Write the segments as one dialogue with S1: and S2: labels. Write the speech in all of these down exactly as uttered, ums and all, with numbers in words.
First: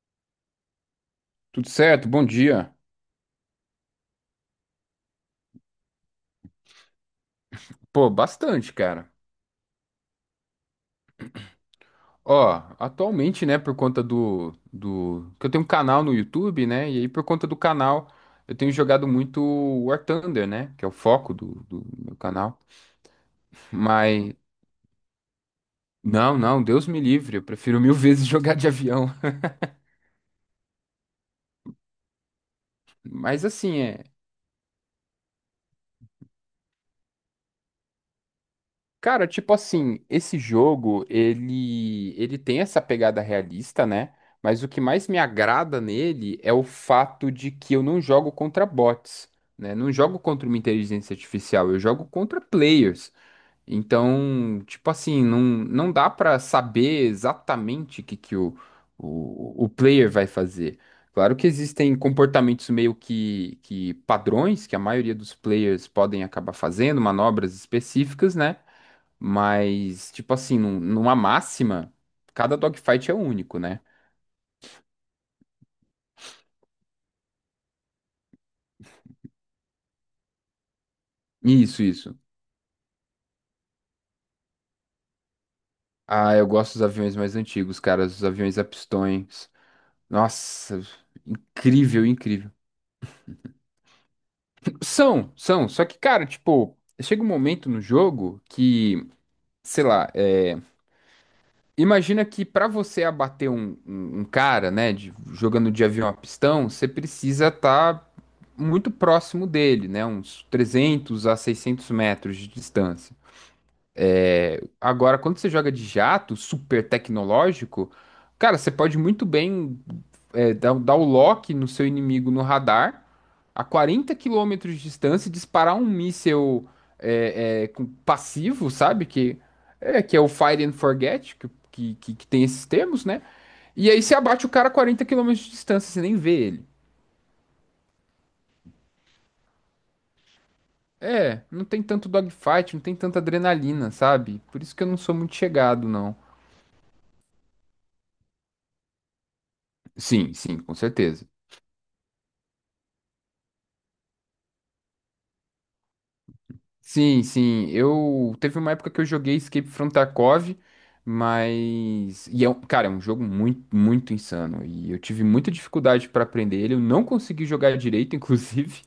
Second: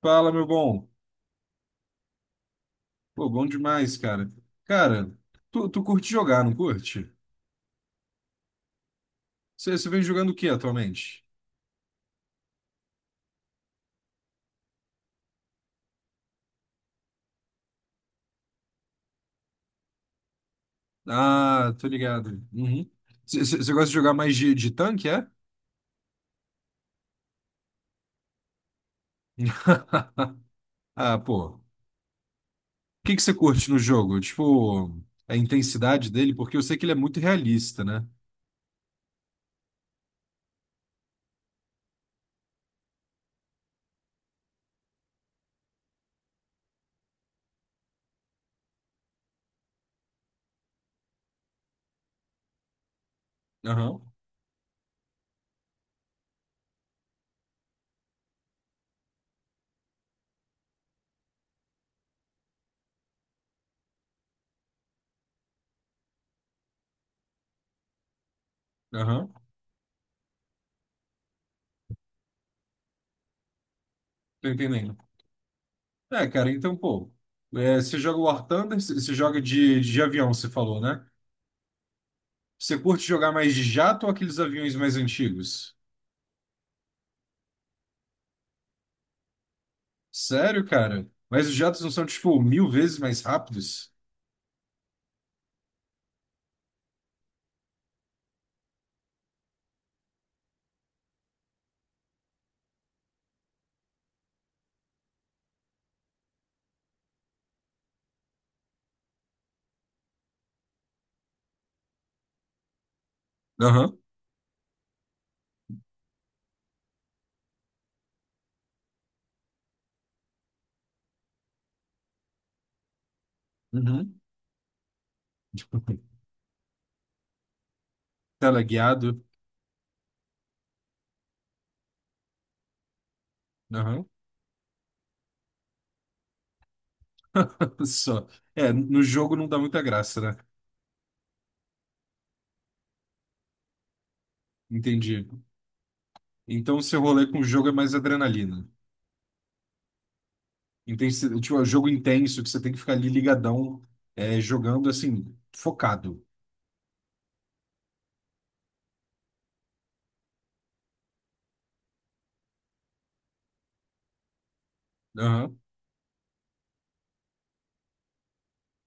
S1: Fala, meu bom.
S2: Tudo certo, bom dia.
S1: Pô, bom demais, cara. Cara, tu, tu curte jogar, não curte?
S2: Pô, bastante, cara.
S1: Você vem jogando o que atualmente?
S2: Ó, atualmente, né, por conta do, do... que eu tenho um canal no YouTube, né, e aí por conta do canal eu tenho jogado muito War Thunder, né, que é o foco do,
S1: Ah,
S2: do
S1: tô
S2: meu
S1: ligado.
S2: canal.
S1: Uhum. Você gosta de jogar
S2: Mas,
S1: mais de, de tanque, é?
S2: não, não, Deus me livre, eu prefiro mil vezes jogar de avião.
S1: Ah, pô. O que que você
S2: Mas
S1: curte no
S2: assim, é.
S1: jogo? Tipo, a intensidade dele, porque eu sei que ele é muito realista, né?
S2: Cara, tipo assim, esse jogo, ele, ele tem essa pegada realista, né? Mas o que mais me agrada nele é o fato de que eu não jogo contra bots, né? Não jogo contra uma inteligência artificial, eu jogo contra players.
S1: Aham,
S2: Então, tipo assim, não, não dá pra saber exatamente o que, que o, o, o player vai fazer. Claro que existem comportamentos meio que, que padrões que a maioria dos players podem acabar fazendo, manobras específicas, né?
S1: aham.
S2: Mas, tipo assim, num- numa máxima, cada dogfight é único, né?
S1: Tô entendendo. É, cara, então, pô. É, você joga War Thunder, você você joga de, de avião, você falou, né?
S2: Isso, isso.
S1: Você curte jogar mais de jato ou aqueles aviões mais antigos?
S2: Ah, eu gosto dos aviões mais antigos, cara, os aviões a pistões.
S1: Sério,
S2: Nossa,
S1: cara? Mas os jatos não são,
S2: incrível,
S1: tipo,
S2: incrível.
S1: mil vezes mais rápidos?
S2: São, são, só que, cara, tipo, chega um momento no jogo que, sei lá, é, imagina que pra você abater um, um- um cara, né, de- jogando de avião a pistão, você precisa estar muito próximo dele, né, uns trezentos a seiscentos metros de distância.
S1: Aham.
S2: Agora, quando você joga de jato, super tecnológico, cara, você pode muito bem é, dar, um, dar o lock no seu inimigo no radar, a quarenta
S1: Uhum.
S2: quilômetros de distância, e disparar
S1: Tipo,
S2: um míssel é, é, com- passivo, sabe?
S1: teleguiado?
S2: Que é, que é o Fire and Forget, que, que, que- que tem esses termos, né? E aí
S1: Aham.
S2: você abate o cara a quarenta quilômetros de distância, você nem vê ele.
S1: Só. É, no jogo não dá muita graça, né?
S2: É, não tem tanto dogfight, não tem tanta adrenalina, sabe? Por isso que eu não sou
S1: Entendi.
S2: muito chegado, não.
S1: Então, seu rolê com o jogo é mais adrenalina.
S2: Sim, sim, com certeza.
S1: Intensi... Tipo, é um jogo intenso que você tem que ficar ali ligadão, é, jogando, assim, focado.
S2: Sim, sim. Eu teve uma época que eu joguei Escape from Tarkov, mas e é um, cara, é um jogo muito, muito insano e eu tive muita
S1: Aham.
S2: dificuldade para aprender ele. Eu não consegui jogar direito, inclusive.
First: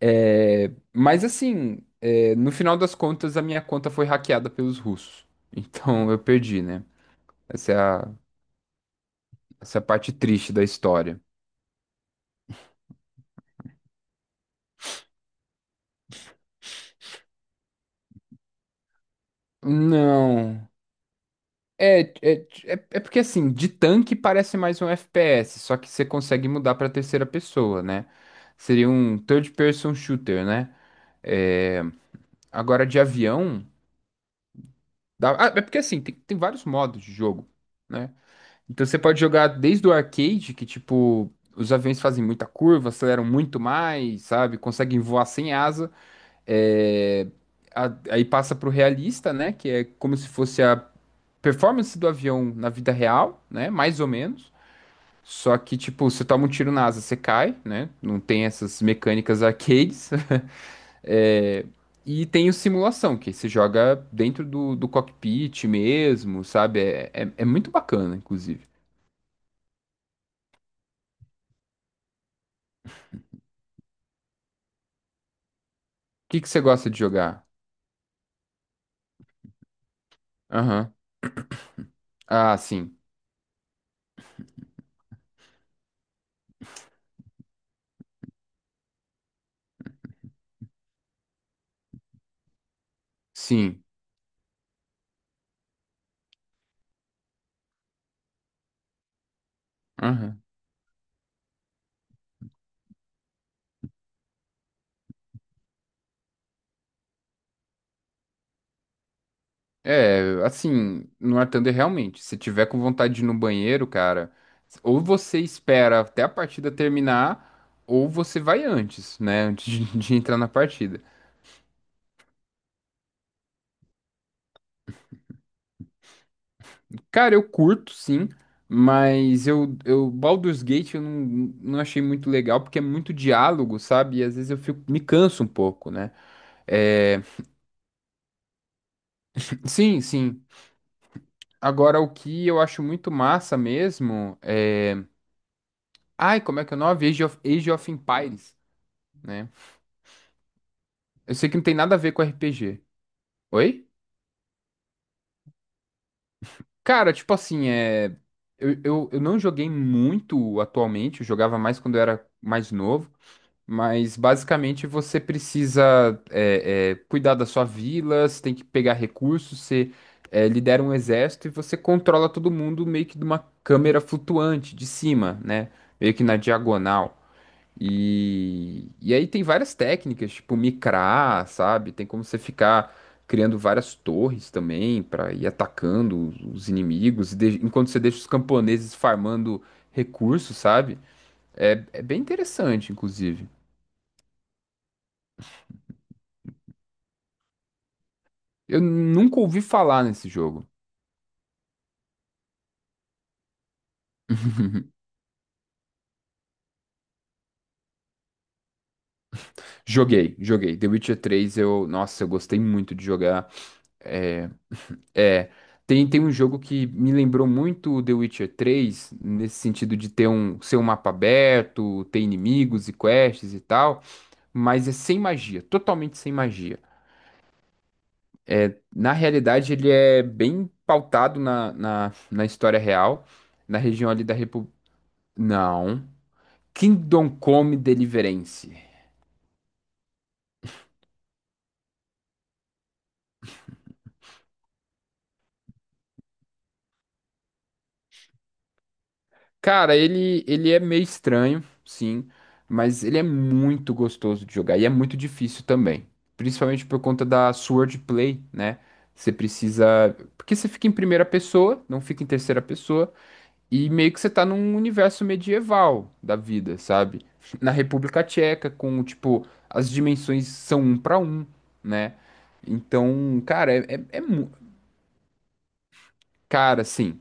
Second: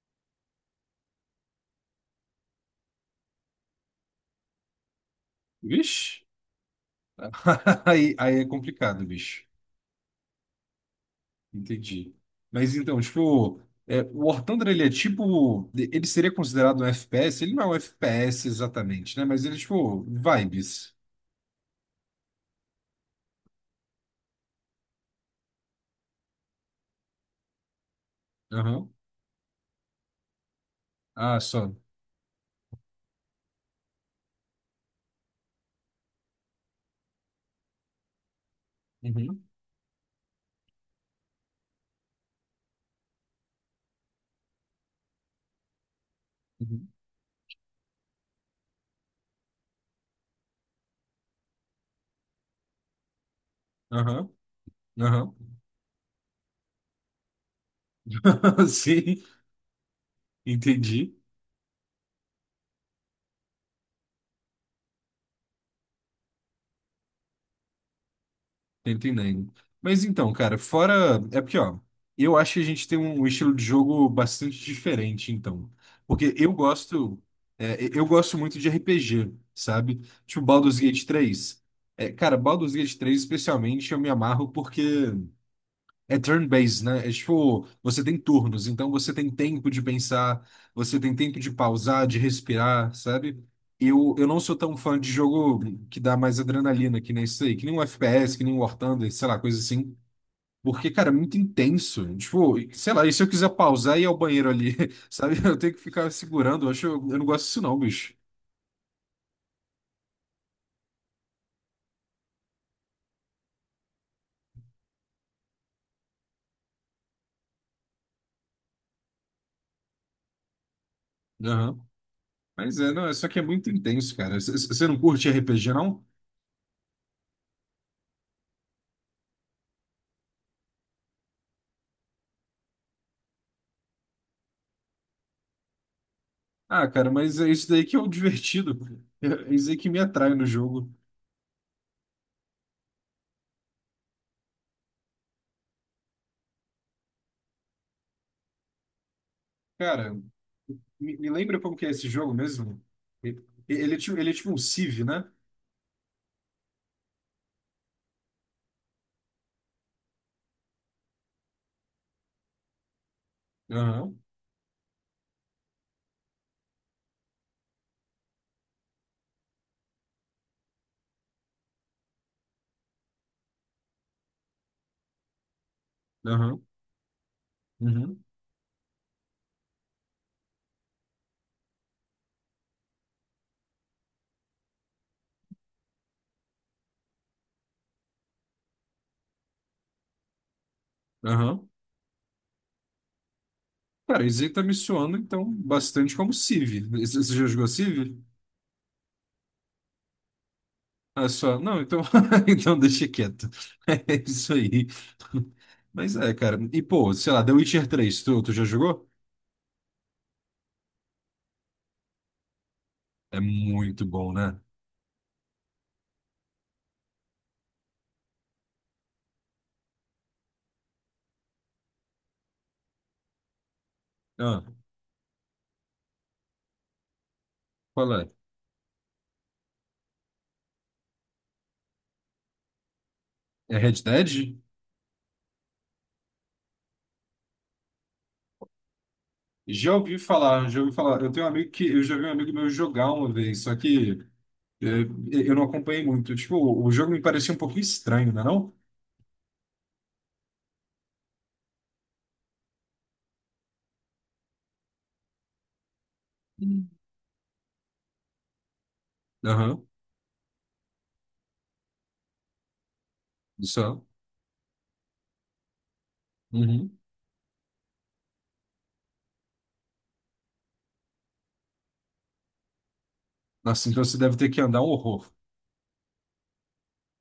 S2: É, mas assim, é, no final das contas, a minha conta foi hackeada pelos russos. Então eu
S1: Vixe.
S2: perdi, né? Essa é a,
S1: Aí, aí é complicado, bicho.
S2: essa é a parte triste da história.
S1: Entendi. Mas então, tipo, é, o War Thunder, ele é tipo. Ele seria considerado um F P S? Ele não é um F P S exatamente, né? Mas ele é tipo
S2: Não.
S1: vibes.
S2: É, é, é, é porque assim, de tanque parece mais um F P S, só que você consegue mudar pra terceira pessoa, né? Seria
S1: Aham.
S2: um third person shooter, né?
S1: Ah, só.
S2: É, agora de avião. dá- Ah, é porque assim, tem, tem vários modos de jogo, né? Então você pode
S1: Uhum.
S2: jogar desde o arcade, que tipo, os aviões fazem muita curva, aceleram muito mais, sabe? Conseguem voar sem asa.
S1: Uhum.
S2: É, a- aí passa pro realista, né? Que é como se fosse a performance do avião na vida real, né? Mais ou
S1: Aham.
S2: menos.
S1: Aham.
S2: Só que, tipo, você toma um tiro na asa, você cai, né? Não tem essas
S1: Sim,
S2: mecânicas arcades.
S1: entendi.
S2: É, E tem o simulação, que você joga dentro do, do cockpit mesmo, sabe? É, é, é muito bacana, inclusive. O
S1: Tô entendendo. Mas então, cara, fora. É porque, ó, eu acho que a gente tem um estilo de jogo bastante diferente, então. Porque
S2: que que
S1: eu
S2: você gosta de
S1: gosto.
S2: jogar?
S1: É, eu gosto muito de R P G, sabe? Tipo Baldur's
S2: Aham.
S1: Gate três. É, cara,
S2: Ah,
S1: Baldur's Gate
S2: sim.
S1: três, especialmente, eu me amarro porque. É turn-based, né? É tipo, você tem turnos, então você tem tempo de pensar, você tem tempo de pausar, de respirar, sabe?
S2: Sim.
S1: Eu, eu não sou tão fã de jogo que dá mais adrenalina, que nem isso aí, que nem um F P S, que nem um War Thunder, sei lá, coisa assim.
S2: Aham.
S1: Porque, cara, é muito intenso. Tipo, sei lá, e se eu quiser pausar e ir ao banheiro ali, sabe? Eu tenho que ficar segurando, eu acho, eu não gosto disso não, bicho.
S2: É, assim, no War Thunder, realmente, se tiver com vontade de ir no banheiro, cara, ou você espera até a partida terminar, ou você vai antes, né? Antes de de entrar na partida.
S1: Aham. Mas é, não, é só que é muito intenso, cara. C- c- Você não curte R P G, não?
S2: Cara, eu curto, sim, mas eu, eu Baldur's Gate eu não, não, achei muito legal porque é muito diálogo, sabe? E às vezes eu fico, me canso um pouco, né?
S1: Ah, cara,
S2: É,
S1: mas é isso daí que é o divertido. É é isso aí que me
S2: sim,
S1: atrai no
S2: sim.
S1: jogo.
S2: Agora, o que eu acho muito massa mesmo é. Ai, como é que é o nome? Age of, Age of Empires, né?
S1: Cara, me, me
S2: Eu sei que
S1: lembra
S2: não tem
S1: como que é
S2: nada a
S1: esse
S2: ver com
S1: jogo mesmo?
S2: R P G.
S1: Ele,
S2: Oi?
S1: ele, é tipo, ele é tipo um Civ, né?
S2: Cara, tipo assim, é. Eu, eu, eu não joguei muito atualmente, eu jogava mais quando eu era mais novo. Mas
S1: Aham,
S2: basicamente você precisa é, é, cuidar da sua vila, você tem que pegar recursos, você é, lidera um exército e você controla todo mundo meio que de uma câmera flutuante de cima, né? Meio que na
S1: aham,
S2: diagonal.
S1: uhum,
S2: E, e aí tem várias técnicas, tipo micrar, sabe? Tem como você ficar criando várias torres também para ir atacando os os inimigos, e de- enquanto você deixa os camponeses farmando recursos, sabe?
S1: aham.
S2: É, é bem interessante, inclusive.
S1: Cara, isso aí tá me soando, então, bastante como Civ. Você você já jogou Civ?
S2: Eu nunca ouvi falar nesse jogo.
S1: Ah, só. Não, então, então deixa quieto. É isso aí. Mas é, cara. E, pô, sei lá, The Witcher três. tu, tu já jogou?
S2: Joguei, joguei. The Witcher três, eu, nossa, eu gostei muito de
S1: É
S2: jogar.
S1: muito bom,
S2: É,
S1: né?
S2: é, tem, tem um jogo que me lembrou muito o The Witcher três nesse sentido de ter um, ser um mapa aberto, ter inimigos e quests e tal,
S1: Ah,
S2: mas é sem magia, totalmente sem magia.
S1: qual é?
S2: É, na realidade, ele é bem pautado na, na, na história real,
S1: É
S2: na
S1: Red
S2: região ali da
S1: Dead?
S2: República. Não. Kingdom Come Deliverance.
S1: Já ouvi falar, já ouvi falar. Eu tenho um amigo que eu já vi um amigo meu jogar uma vez, só que é, eu não acompanhei muito. Tipo, o o jogo me parecia um pouco estranho, não é não?
S2: Cara, ele, ele é meio estranho, sim, mas ele é muito gostoso de jogar e é muito difícil também. Principalmente
S1: Hum.
S2: por conta da swordplay, né? Você
S1: Aham,
S2: precisa. Porque você fica em primeira pessoa, não fica em terceira pessoa,
S1: isso.
S2: e
S1: É.
S2: meio que você tá num universo medieval da vida,
S1: Uhum.
S2: sabe? Na República Tcheca, com, tipo, as dimensões são um pra um, né? Então, cara,
S1: Nossa,
S2: é,
S1: então
S2: é,
S1: você
S2: é
S1: deve ter
S2: mu-
S1: que andar um horror.
S2: Cara, sim,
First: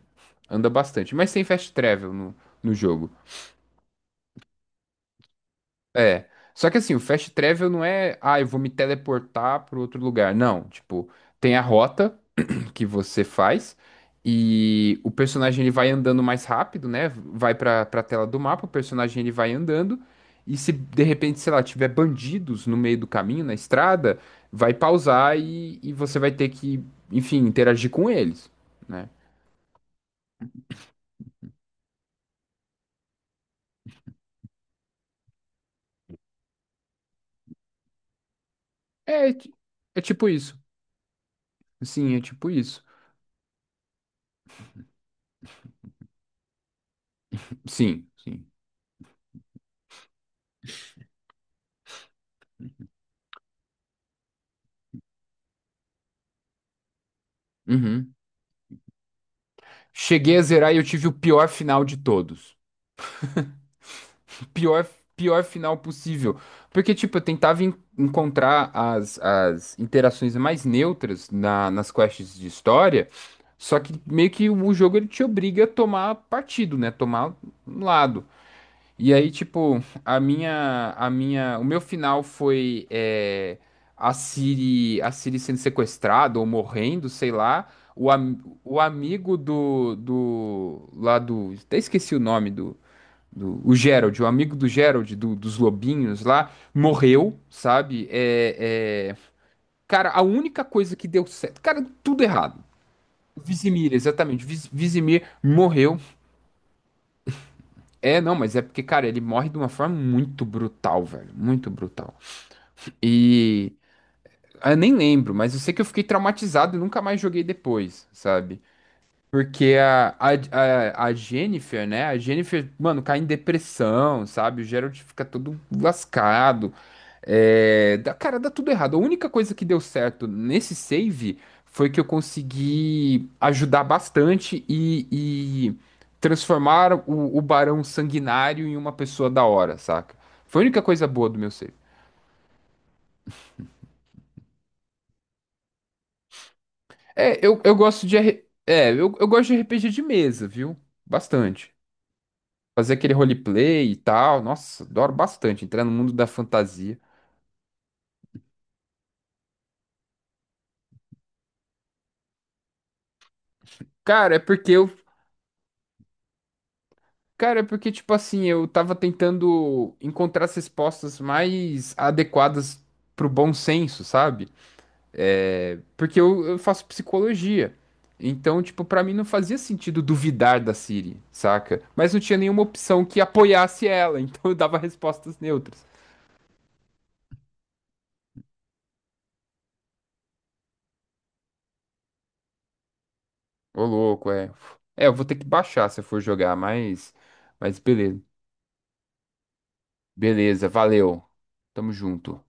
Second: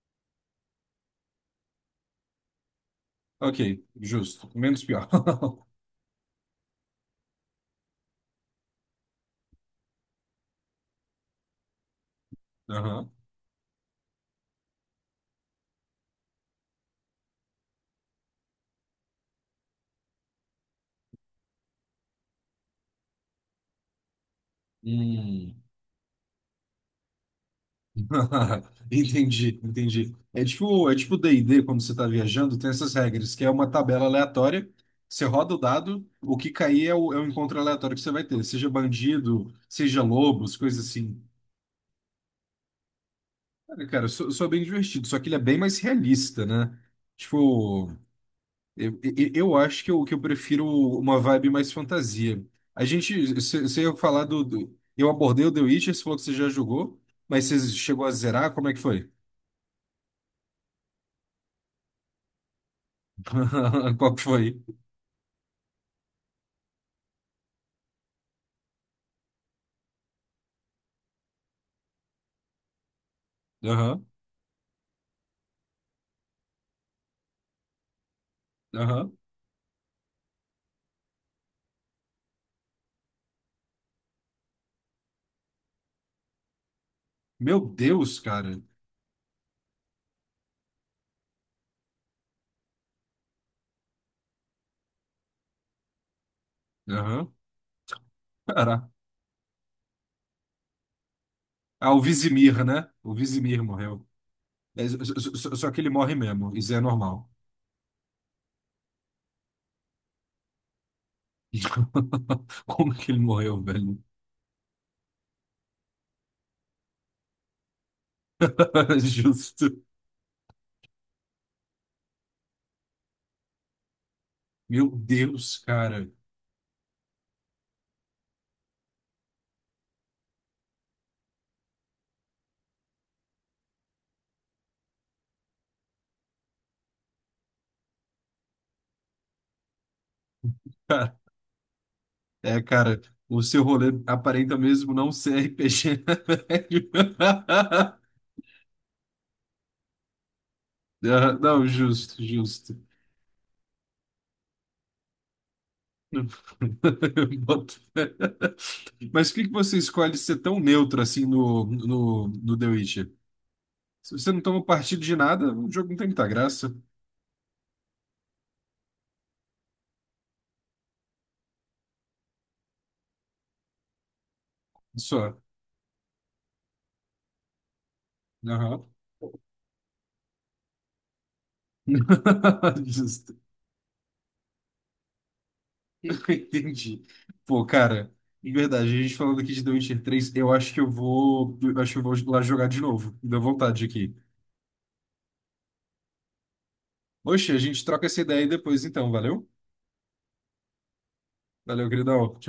S2: anda bastante, mas tem fast travel no, no jogo.
S1: Ok, justo. Menos pior.
S2: É. Só que assim, o fast travel não é, ah, eu vou me teleportar para outro lugar. Não, tipo, tem a rota que
S1: Aham.
S2: você faz e o personagem ele vai andando mais rápido, né? Vai para para tela do mapa, o personagem ele vai andando e se de repente, sei lá, tiver bandidos no meio do caminho, na estrada, vai pausar
S1: Hum.
S2: e, e você vai ter que, enfim, interagir com eles, né?
S1: Entendi, entendi. É tipo, é tipo D e D, quando você está viajando, tem essas regras, que é uma tabela aleatória, você roda o dado, o que cair é o, é o encontro aleatório que você vai ter, seja
S2: É, é
S1: bandido,
S2: ti-
S1: seja
S2: é tipo
S1: lobos,
S2: isso.
S1: coisa assim.
S2: Sim, é tipo isso.
S1: Cara, cara, sou, sou bem divertido, só que ele é bem mais realista, né? Tipo,
S2: Sim, sim.
S1: eu, eu, eu acho que eu, que eu prefiro uma vibe mais fantasia. A gente, você ia falar do, do- Eu abordei o The Witcher, você falou que você já jogou, mas você chegou a
S2: Uhum.
S1: zerar, como é que foi?
S2: Cheguei a zerar e eu tive o pior final de todos.
S1: Qual que
S2: O
S1: foi?
S2: pior, pior final possível. Porque, tipo, eu tentava en- encontrar as, as, interações mais neutras na- nas quests de história, só que
S1: Aham,
S2: meio que o jogo ele te obriga a tomar partido, né? Tomar um lado.
S1: aham.
S2: E aí, tipo, a minha, a minha, o meu final foi é, a Siri, a Siri sendo sequestrada ou morrendo, sei
S1: Meu
S2: lá. O,
S1: Deus,
S2: am,
S1: cara.
S2: o amigo do, do, lá do, até esqueci o nome do, do, o Gerald, o amigo do Gerald, do- dos lobinhos lá,
S1: Aham.
S2: morreu, sabe? É,
S1: Caraca.
S2: é, cara, a única coisa que deu certo, cara,
S1: Ah, o
S2: tudo errado.
S1: Vizimir, né? O Vizimir
S2: Vizimir,
S1: morreu.
S2: exatamente, Viz,
S1: É, só,
S2: Vizimir
S1: só- só- só que ele
S2: morreu.
S1: morre mesmo. Isso é normal.
S2: É, não, mas é porque, cara, ele morre de uma forma muito brutal, velho. Muito brutal.
S1: Como que ele morreu,
S2: E.
S1: velho?
S2: ah, Eu nem lembro, mas eu sei que eu fiquei traumatizado e nunca mais joguei depois, sabe?
S1: Justo.
S2: Porque a, a, a, a Jennifer, né? A Jennifer, mano, cai em depressão, sabe? O
S1: Meu
S2: Gerald fica
S1: Deus,
S2: todo
S1: cara.
S2: lascado. É, dá- cara, dá tudo errado. A única coisa que deu certo nesse save foi que eu consegui ajudar bastante e, e transformar o, o Barão Sanguinário em uma pessoa da hora, saca? Foi a única coisa
S1: Cara,
S2: boa do meu save.
S1: é, cara, o seu rolê aparenta mesmo não ser R P G, né, velho?
S2: É, eu, eu gosto de. R- É, eu, eu gosto de R P G de mesa, viu?
S1: Ah, não,
S2: Bastante.
S1: justo, justo.
S2: Fazer aquele roleplay e tal. Nossa, adoro bastante entrar no mundo
S1: Não.
S2: da fantasia.
S1: Boto fé. Mas por que que você escolhe ser tão neutro assim no, no, no The Witcher? Se você
S2: Cara, é
S1: não toma
S2: porque eu,
S1: partido de nada, o jogo não tem muita graça.
S2: cara, é porque tipo assim, eu tava tentando encontrar as respostas mais adequadas pro bom senso, sabe?
S1: Só.
S2: É, porque eu, eu faço psicologia. Então, tipo,
S1: Aham.
S2: pra mim não fazia sentido duvidar da Siri, saca? Mas não tinha nenhuma opção que
S1: Justo.
S2: apoiasse ela, então eu dava respostas neutras.
S1: Entendi. Pô, cara, de verdade, a gente falando aqui de The Witcher três, eu acho que eu vou, eu acho que eu vou lá jogar de novo. Me deu vontade
S2: Ô,
S1: aqui.
S2: louco, é. É, eu vou ter que baixar se eu for jogar, mas
S1: Oxe, a
S2: mas
S1: gente troca essa
S2: beleza.
S1: ideia aí depois então, valeu?
S2: Beleza, valeu.
S1: Valeu,
S2: Tamo
S1: queridão. Tchau,
S2: junto.